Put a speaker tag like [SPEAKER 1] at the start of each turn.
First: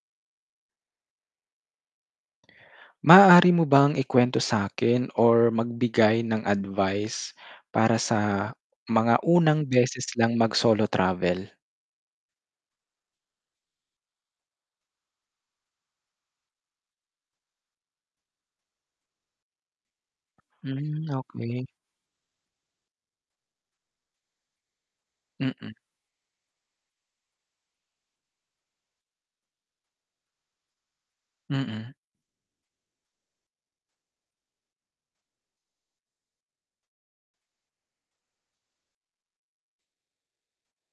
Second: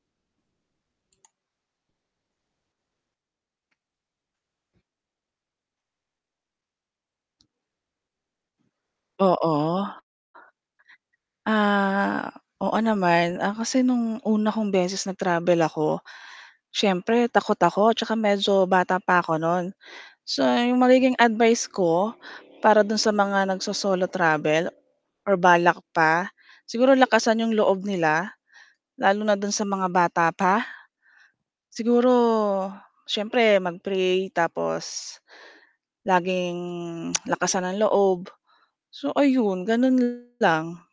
[SPEAKER 1] Maaari mo bang i-kwento sa’kin, or magbigay ng advice para sa mga unang
[SPEAKER 2] Oo.
[SPEAKER 1] beses lang mag-solo travel?
[SPEAKER 2] Ah, oo naman. Ah, kasi noong una kong beses nag-travel ako, siyempre takot ako tsaka medyo bata pa ako noon. So, iyong
[SPEAKER 1] Hmm,
[SPEAKER 2] magiging
[SPEAKER 1] okay.
[SPEAKER 2] advice ko para doon sa mga nagso-solo travel, or
[SPEAKER 1] Mm.
[SPEAKER 2] balak pa, siguro lakasan 'yong loob nila lalo na doon sa mga bata pa.
[SPEAKER 1] Mhm.
[SPEAKER 2] Siguro, siyempre mag-pray tapos, laging lakasan ng loob. So ayun, ganun lang.